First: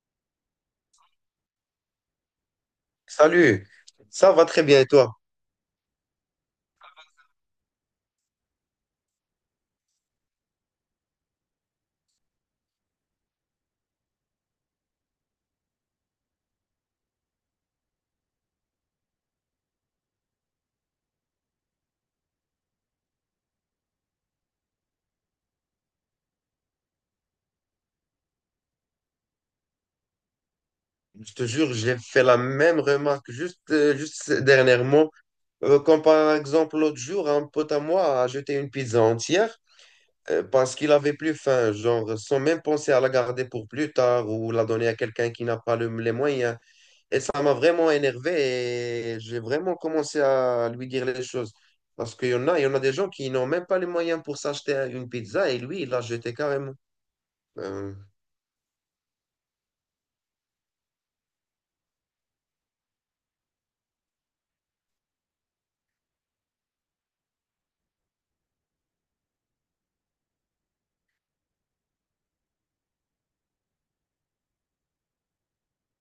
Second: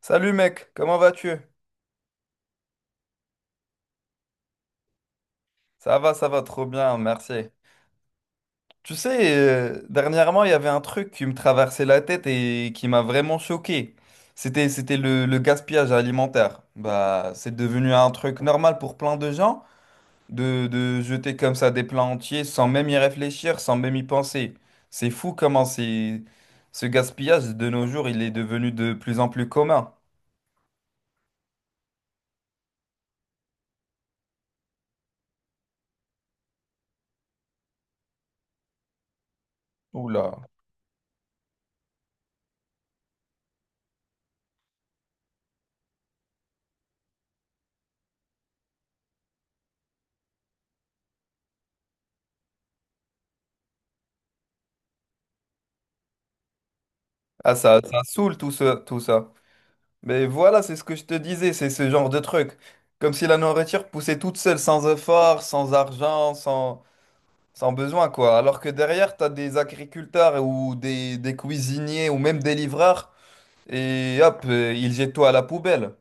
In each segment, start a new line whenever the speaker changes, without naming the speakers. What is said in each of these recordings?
Salut mec, comment vas-tu?
Salut, ça va très bien et toi?
Ça va trop bien, merci. Tu sais, dernièrement, il y avait un truc qui me traversait la tête et qui m'a vraiment choqué. C'était le gaspillage alimentaire. Bah, c'est devenu un truc normal pour plein de gens de jeter comme ça des plats entiers sans même y réfléchir, sans même y penser. C'est fou comment c'est, ce gaspillage de nos jours, il est devenu de plus en plus commun.
Je te jure, j'ai fait la même remarque juste dernièrement. Comme par exemple l'autre jour, un pote à moi a jeté une pizza entière
Oula.
parce qu'il avait plus faim, genre sans même penser à la garder pour plus tard ou la donner à quelqu'un qui n'a pas les moyens. Et ça m'a vraiment énervé et j'ai vraiment commencé à lui dire les choses. Parce qu'il y en a des gens qui n'ont même pas les moyens pour s'acheter une pizza et lui, il l'a jeté carrément.
Ah, ça,
Euh,
ça saoule tout ça, tout ça. Mais voilà, c'est ce que je te disais, c'est ce genre de truc. Comme si la nourriture poussait toute seule, sans effort, sans argent, sans, sans besoin, quoi. Alors que derrière, t'as des agriculteurs ou des cuisiniers ou même des livreurs, et hop, ils jettent tout à la poubelle.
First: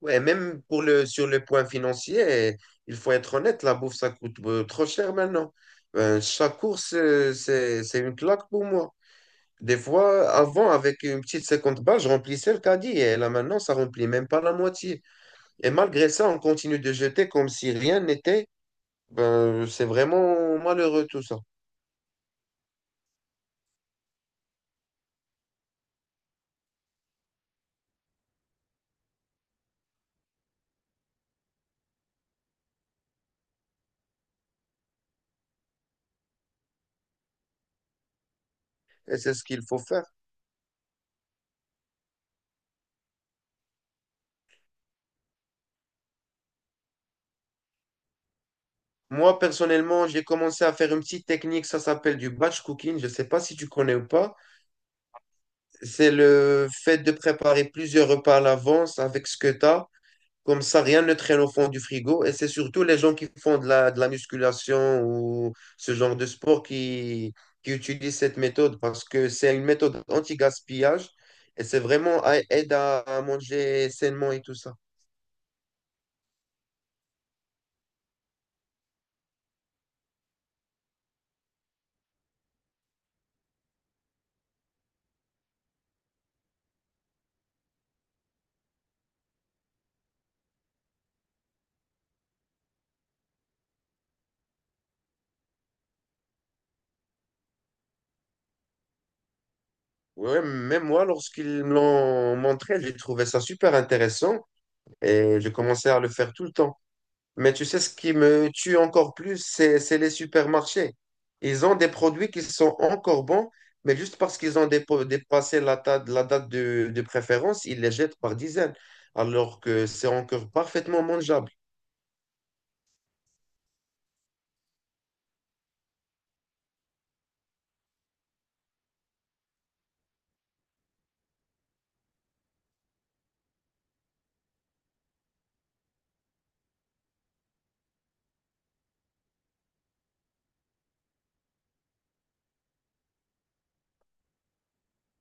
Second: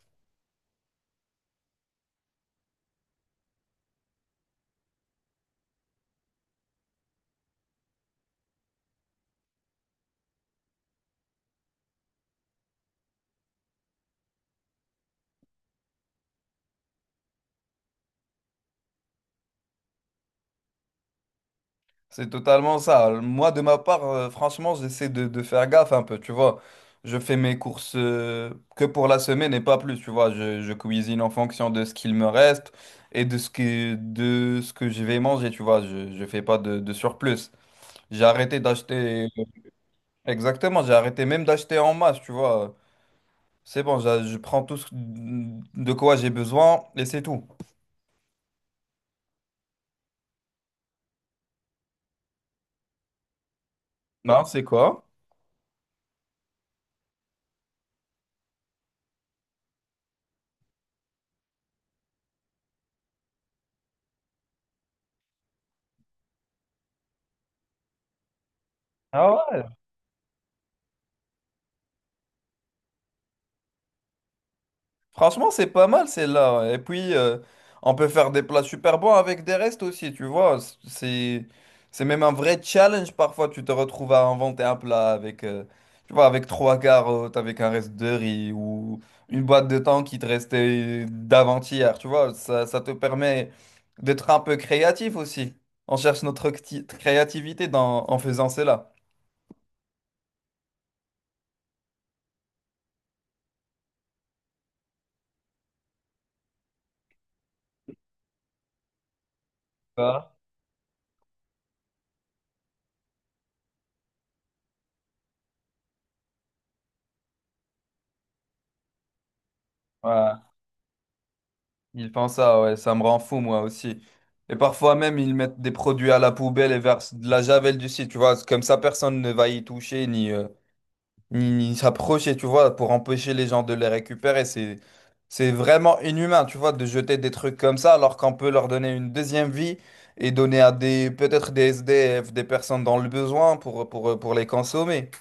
Ouais, même sur le point financier, il faut être honnête, la bouffe, ça coûte trop cher maintenant. Chaque course, c'est une claque pour moi. Des fois, avant, avec une petite 50 balles, je remplissais le caddie. Et là, maintenant, ça remplit même pas la moitié. Et malgré ça, on continue de jeter comme si rien n'était. Ben, c'est vraiment malheureux tout ça.
C'est totalement ça. Moi, de ma part, franchement, j'essaie de faire gaffe un peu, tu vois. Je fais mes courses que pour la semaine et pas plus, tu vois. Je cuisine en fonction de ce qu'il me reste et de ce que je vais manger, tu vois. Je fais pas de surplus. J'ai arrêté
Et
d'acheter...
c'est ce qu'il faut faire.
Exactement, j'ai arrêté même d'acheter en masse, tu vois. C'est bon, je prends tout ce de quoi j'ai besoin et c'est tout.
Moi, personnellement, j'ai commencé à faire une petite technique, ça s'appelle du batch cooking. Je ne sais pas si tu connais ou pas.
Non, c'est quoi?
C'est le fait de préparer plusieurs repas à l'avance avec ce que tu as. Comme ça, rien ne traîne au fond du frigo. Et c'est surtout les gens qui font de la musculation ou ce genre de sport qui utilisent cette méthode parce que
Ah
c'est une
ouais?
méthode anti-gaspillage et c'est vraiment aide à manger sainement et tout ça.
Franchement, c'est pas mal celle-là. Ouais. Et puis, on peut faire des plats super bons avec des restes aussi, tu vois. C'est, c'est même un vrai challenge parfois. Tu te retrouves à inventer un plat avec, tu vois, avec trois carottes, avec un reste de riz ou une boîte de thon qui te restait d'avant-hier, tu vois. Ça te permet d'être un peu créatif aussi. On cherche notre créativité dans, en faisant cela.
Ouais, même moi, lorsqu'ils me l'ont montré, j'ai trouvé ça super intéressant et j'ai commencé à le faire tout le temps. Mais tu sais, ce qui me tue encore plus, c'est
Tu
les
vois.
supermarchés. Ils ont des produits qui sont encore bons, mais juste parce qu'ils ont dépassé la date de préférence, ils les jettent par dizaines, alors que c'est
Ouais.
encore parfaitement mangeable.
Ils font ça, ouais, ça me rend fou moi aussi. Et parfois même, ils mettent des produits à la poubelle et versent de la javel dessus, tu vois. C'est comme ça, personne ne va y toucher ni ni, ni s'approcher, tu vois, pour empêcher les gens de les récupérer. C'est vraiment inhumain, tu vois, de jeter des trucs comme ça alors qu'on peut leur donner une deuxième vie et donner à des peut-être des SDF, des personnes dans le besoin pour les consommer.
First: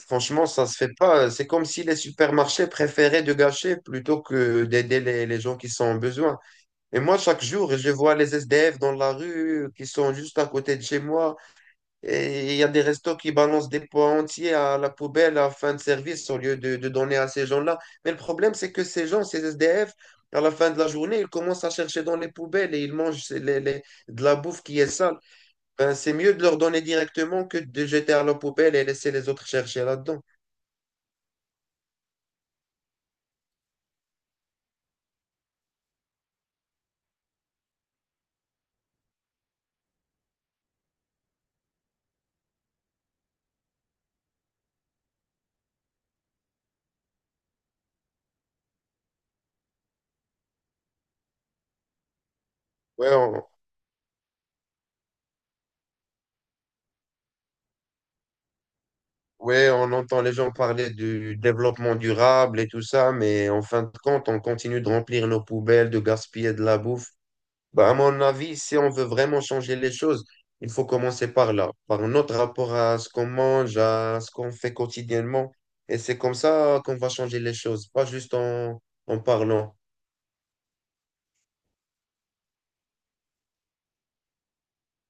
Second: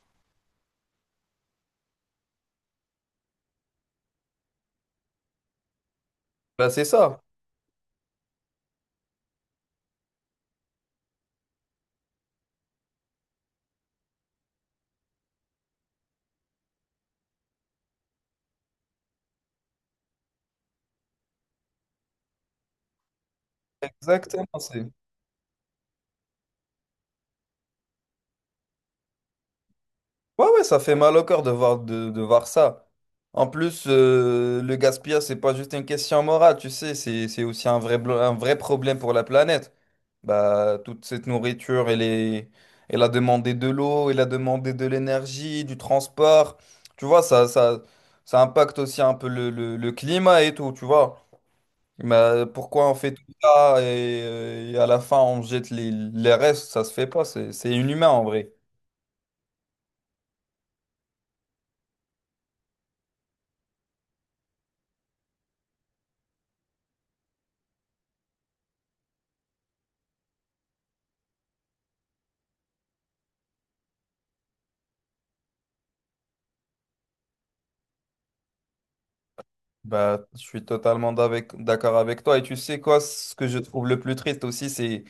Franchement, ça se fait pas. C'est comme si les supermarchés préféraient de gâcher plutôt que d'aider les gens qui sont en besoin.
Bah, c'est
Et moi,
ça.
chaque jour, je vois les SDF dans la rue qui sont juste à côté de chez moi. Et il y a des restos qui balancent des pois entiers à la poubelle à fin de service au lieu de donner à ces gens-là. Mais le problème, c'est que ces gens, ces SDF, à la fin de la journée, ils commencent à chercher dans les poubelles et ils mangent de la
Exactement,
bouffe qui
c'est.
est sale. Ben, c'est mieux de leur donner directement que de jeter à la poubelle et laisser les autres chercher là-dedans.
Ouais, ouais, ça fait mal au cœur de voir ça. En plus, le gaspillage, c'est pas juste une question morale, tu sais, c'est aussi un vrai, un vrai problème pour la planète. Bah, toute cette nourriture, elle est, elle a demandé de l'eau, elle a demandé de l'énergie, du transport. Tu vois, ça impacte aussi un peu le climat et tout, tu vois. Mais pourquoi on
Ouais,
fait tout
on,
ça et à la fin, on jette les restes, ça se fait pas, c'est inhumain en vrai.
ouais, on entend les gens parler du développement durable et tout ça, mais en fin de compte, on continue de remplir nos poubelles, de gaspiller de la bouffe. Bah, à mon avis, si on veut vraiment changer les choses, il faut commencer par là, par notre rapport à ce qu'on mange, à ce qu'on fait quotidiennement. Et c'est comme ça qu'on va changer les choses, pas juste en parlant.
Bah, je suis totalement d'accord avec toi. Et tu sais quoi, ce que je trouve le plus triste aussi,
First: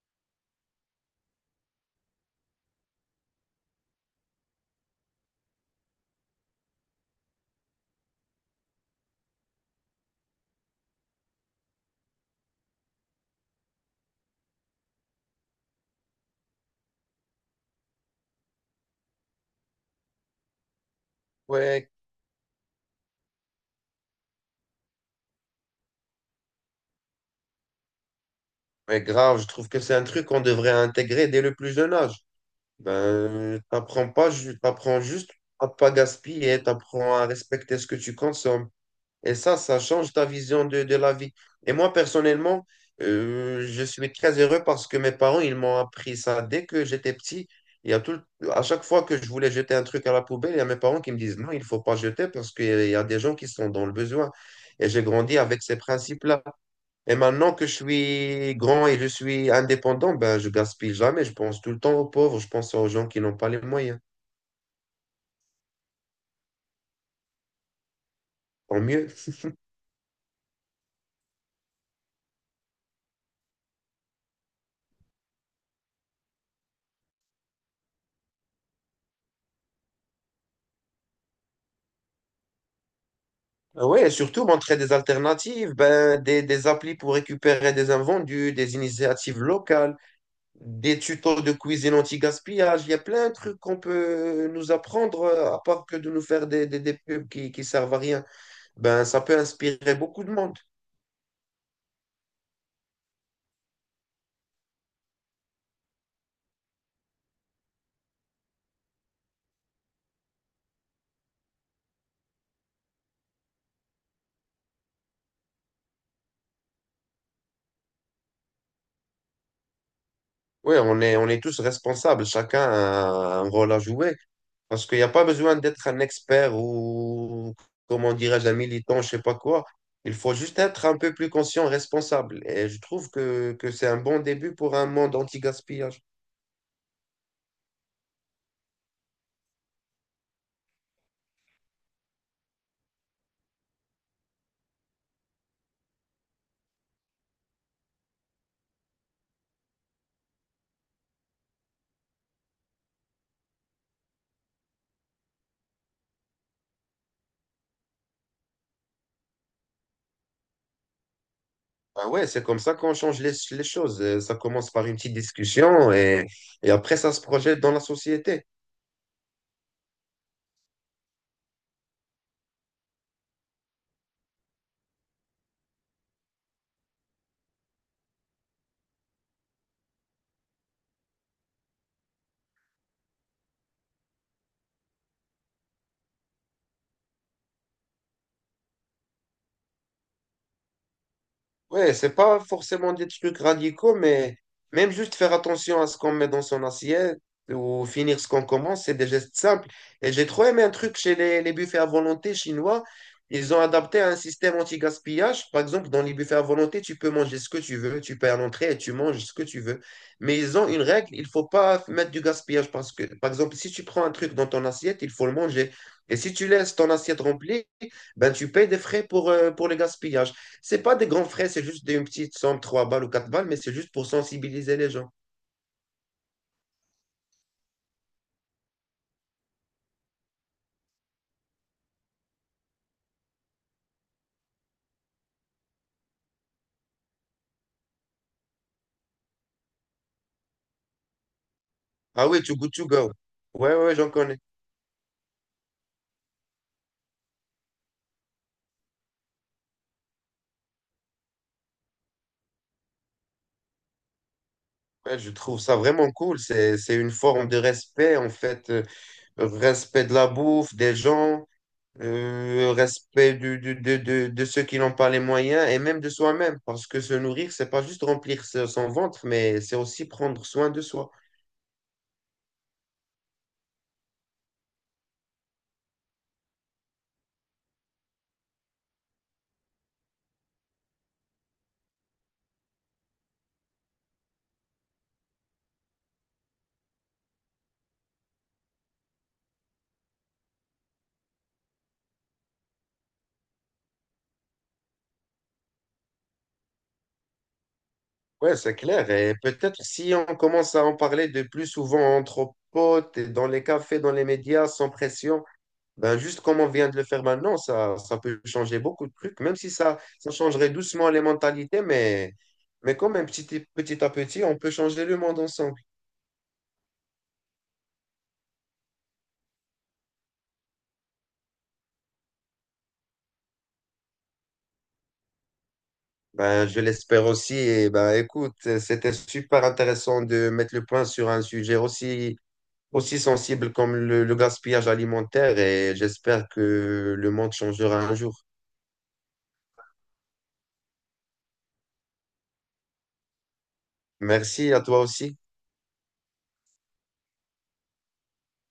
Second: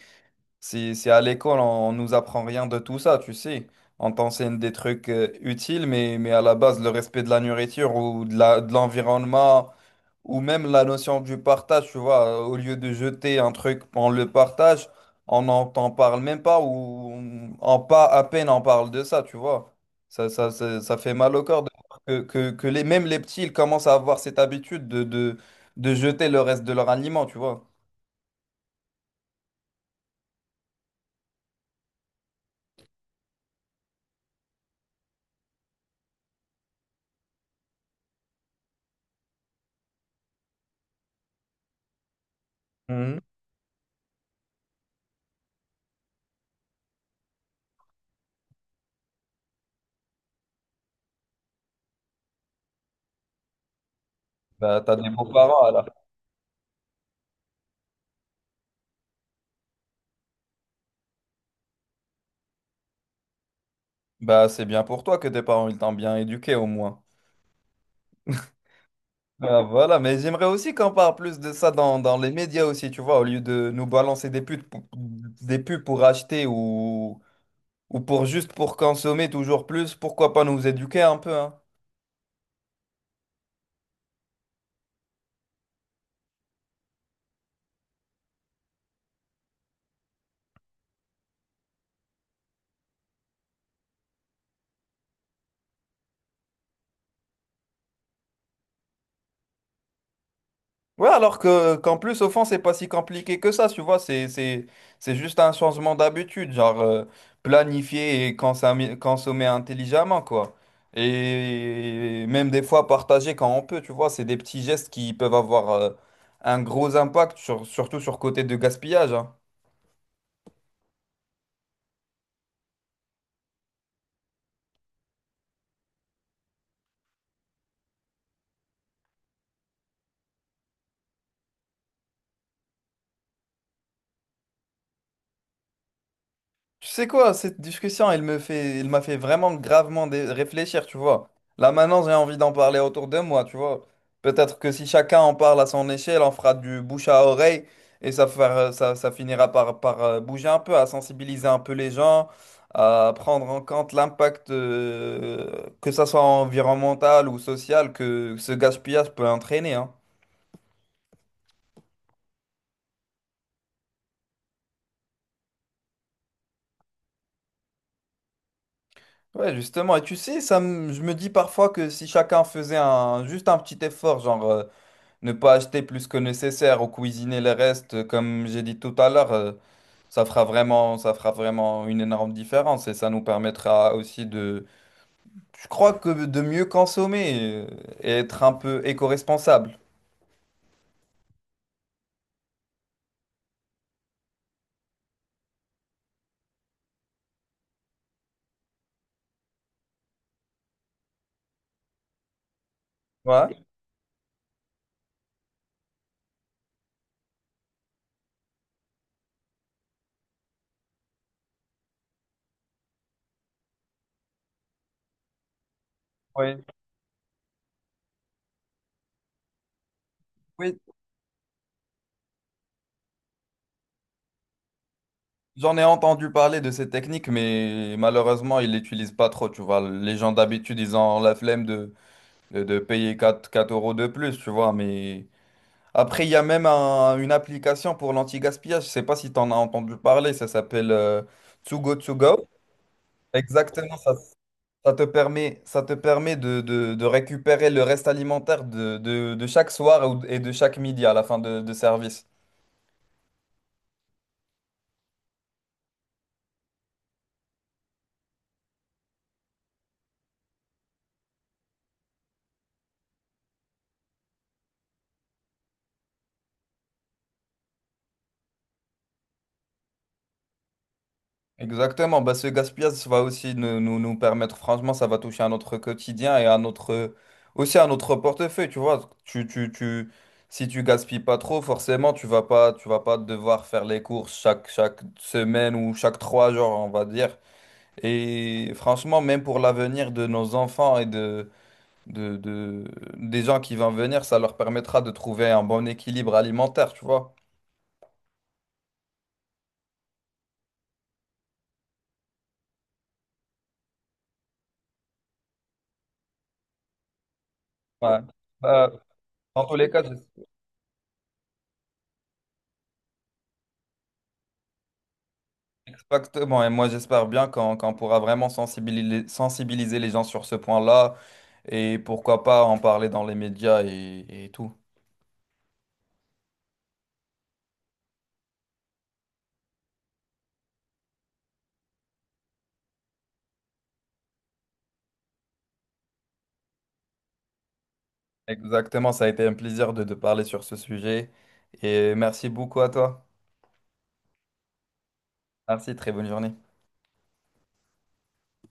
c'est à l'école, on nous apprend rien de tout ça, tu sais. On t'enseigne des trucs utiles, mais à la base, le respect de la nourriture ou de la, de l'environnement, ou même la notion du partage, tu vois, au lieu de jeter un truc, on le partage, on n'en t'en parle même pas ou on, en pas à peine on parle de ça, tu vois. Ça fait mal au corps de
Ouais,
voir que les, même les petits, ils commencent à avoir cette habitude de jeter le reste de leur aliment, tu vois.
mais grave, je trouve que c'est un truc qu'on devrait intégrer dès le plus jeune âge. Ben, t'apprends pas, t'apprends juste à pas gaspiller, t'apprends à respecter ce que tu consommes. Et ça change ta vision de la vie. Et moi, personnellement,
Mhm.
je suis très heureux parce que mes parents, ils m'ont appris ça dès que j'étais petit. Il y a tout, à chaque fois que je voulais jeter un truc à la poubelle, il y a mes parents qui me disent non, il ne faut pas jeter parce qu'il y a des gens qui sont dans le besoin.
Bah,
Et
t'as
j'ai
des
grandi avec
beaux-parents
ces
alors.
principes-là. Et maintenant que je suis grand et je suis indépendant, ben, je gaspille jamais. Je pense tout le temps aux pauvres, je pense aux gens qui n'ont pas les moyens.
Bah, c'est bien pour toi que tes parents, ils t'ont bien éduqué au moins.
Tant mieux.
Ah, voilà, mais j'aimerais aussi qu'on parle plus de ça dans, dans les médias aussi, tu vois, au lieu de nous balancer des pubs, des pubs pour acheter ou pour juste pour consommer toujours plus, pourquoi pas nous éduquer un peu, hein.
Oui, et surtout montrer des alternatives, ben, des applis pour récupérer des invendus, des initiatives locales, des tutos de cuisine anti-gaspillage. Il y a plein de trucs qu'on peut nous apprendre, à part que de nous faire des pubs qui servent à rien. Ben, ça peut inspirer beaucoup de monde.
Ouais, alors que qu'en plus, au fond, c'est pas si compliqué que ça, tu vois, c'est juste un changement d'habitude, genre planifier et consommer, consommer intelligemment, quoi. Et même des fois partager quand on peut, tu vois, c'est des petits gestes qui peuvent avoir un gros impact, surtout sur côté de gaspillage, hein.
Oui, on est tous responsables, chacun a un rôle à jouer. Parce qu'il n'y a pas besoin d'être un expert ou, comment dirais-je, un militant, je sais pas quoi. Il faut juste être un peu plus conscient, responsable. Et je trouve que c'est un bon début pour un monde anti-gaspillage.
Tu sais quoi, cette discussion, elle me fait, elle m'a fait vraiment gravement réfléchir, tu vois. Là maintenant, j'ai envie d'en parler autour de moi, tu vois. Peut-être que si chacun en parle à son échelle, on fera du bouche à oreille et ça, ça, ça finira par, par bouger un peu, à sensibiliser un peu les gens, à prendre en compte l'impact, que ça soit environnemental ou social, que ce gaspillage peut entraîner, hein.
Ah ouais, c'est comme ça qu'on change les choses. Ça commence par une petite discussion et après, ça se projette dans la société.
Ouais, justement. Et tu sais, ça, je me dis parfois que si chacun faisait un, juste un petit effort, genre. Ne pas acheter plus que nécessaire ou cuisiner les restes, comme j'ai dit tout à l'heure, ça fera vraiment une énorme différence et ça nous permettra aussi de, je crois que de mieux consommer et être un peu éco-responsable.
Ouais, c'est pas forcément des trucs radicaux, mais même juste faire attention à ce qu'on met dans son assiette ou finir ce qu'on commence, c'est des gestes simples. Et j'ai trop aimé un truc chez les buffets à volonté chinois. Ils ont
Ouais.
adapté un système anti-gaspillage. Par exemple, dans les buffets à volonté, tu peux manger ce que tu veux. Tu payes à l'entrée et tu manges ce que tu veux. Mais ils ont une règle, il faut pas mettre du gaspillage parce que, par exemple, si tu prends un truc dans ton assiette, il faut le manger. Et si tu
Oui.
laisses ton assiette remplie, ben, tu payes des frais pour le gaspillage.
Oui.
C'est pas des grands frais, c'est juste une petite somme, 3 balles ou 4 balles, mais c'est juste pour sensibiliser les gens.
J'en ai entendu parler de ces techniques, mais malheureusement, ils l'utilisent pas trop, tu vois. Les gens d'habitude, ils ont la flemme de payer 4 4 euros de plus, tu vois, mais. Après, il y a même une application pour l'anti-gaspillage. Je ne sais pas si tu en as entendu parler. Ça s'appelle To Go To
Ah oui,
Go.
Too Good To Go. Ouais, ouais,
Exactement,
j'en
ça,
connais.
ça te permet de, de récupérer le reste alimentaire de, de chaque soir et de chaque midi à la fin de service.
Ouais, je trouve ça vraiment cool. C'est une forme de respect, en fait. Respect de la bouffe, des gens, respect de ceux qui n'ont pas les moyens et même de soi-même. Parce que se nourrir, c'est pas juste remplir son ventre, mais c'est aussi prendre soin de soi.
Exactement, bah, ce gaspillage ça va aussi nous, nous, nous permettre, franchement, ça va toucher à notre quotidien et à notre, aussi à notre portefeuille, tu vois. Tu, si tu gaspilles pas trop, forcément, tu vas pas devoir faire les courses chaque, chaque semaine ou chaque trois jours, on va dire. Et franchement, même pour l'avenir de nos enfants et de, des gens qui vont venir, ça leur permettra de trouver un bon équilibre alimentaire, tu vois.
Ouais, c'est clair. Et peut-être si on commence à en parler de plus souvent entre potes, et dans les cafés, dans les médias, sans pression, ben juste comme on vient de le faire maintenant, ça
Ouais.
peut changer
Bah,
beaucoup de trucs, même
dans
si
tous les
ça,
cas,
ça changerait doucement les mentalités, mais quand même petit à petit, on peut changer le monde ensemble.
exactement, et moi j'espère bien qu'on qu'on pourra vraiment sensibiliser, sensibiliser les gens sur ce point-là et pourquoi pas en parler dans les médias et tout.
Ben, je l'espère aussi. Et ben, écoute, c'était super intéressant de mettre le point sur un sujet aussi, aussi sensible comme le gaspillage alimentaire et j'espère que le monde changera un jour.
Exactement, ça a été un plaisir de parler sur ce sujet et merci beaucoup à toi.
Merci à toi aussi.
Merci, très bonne journée.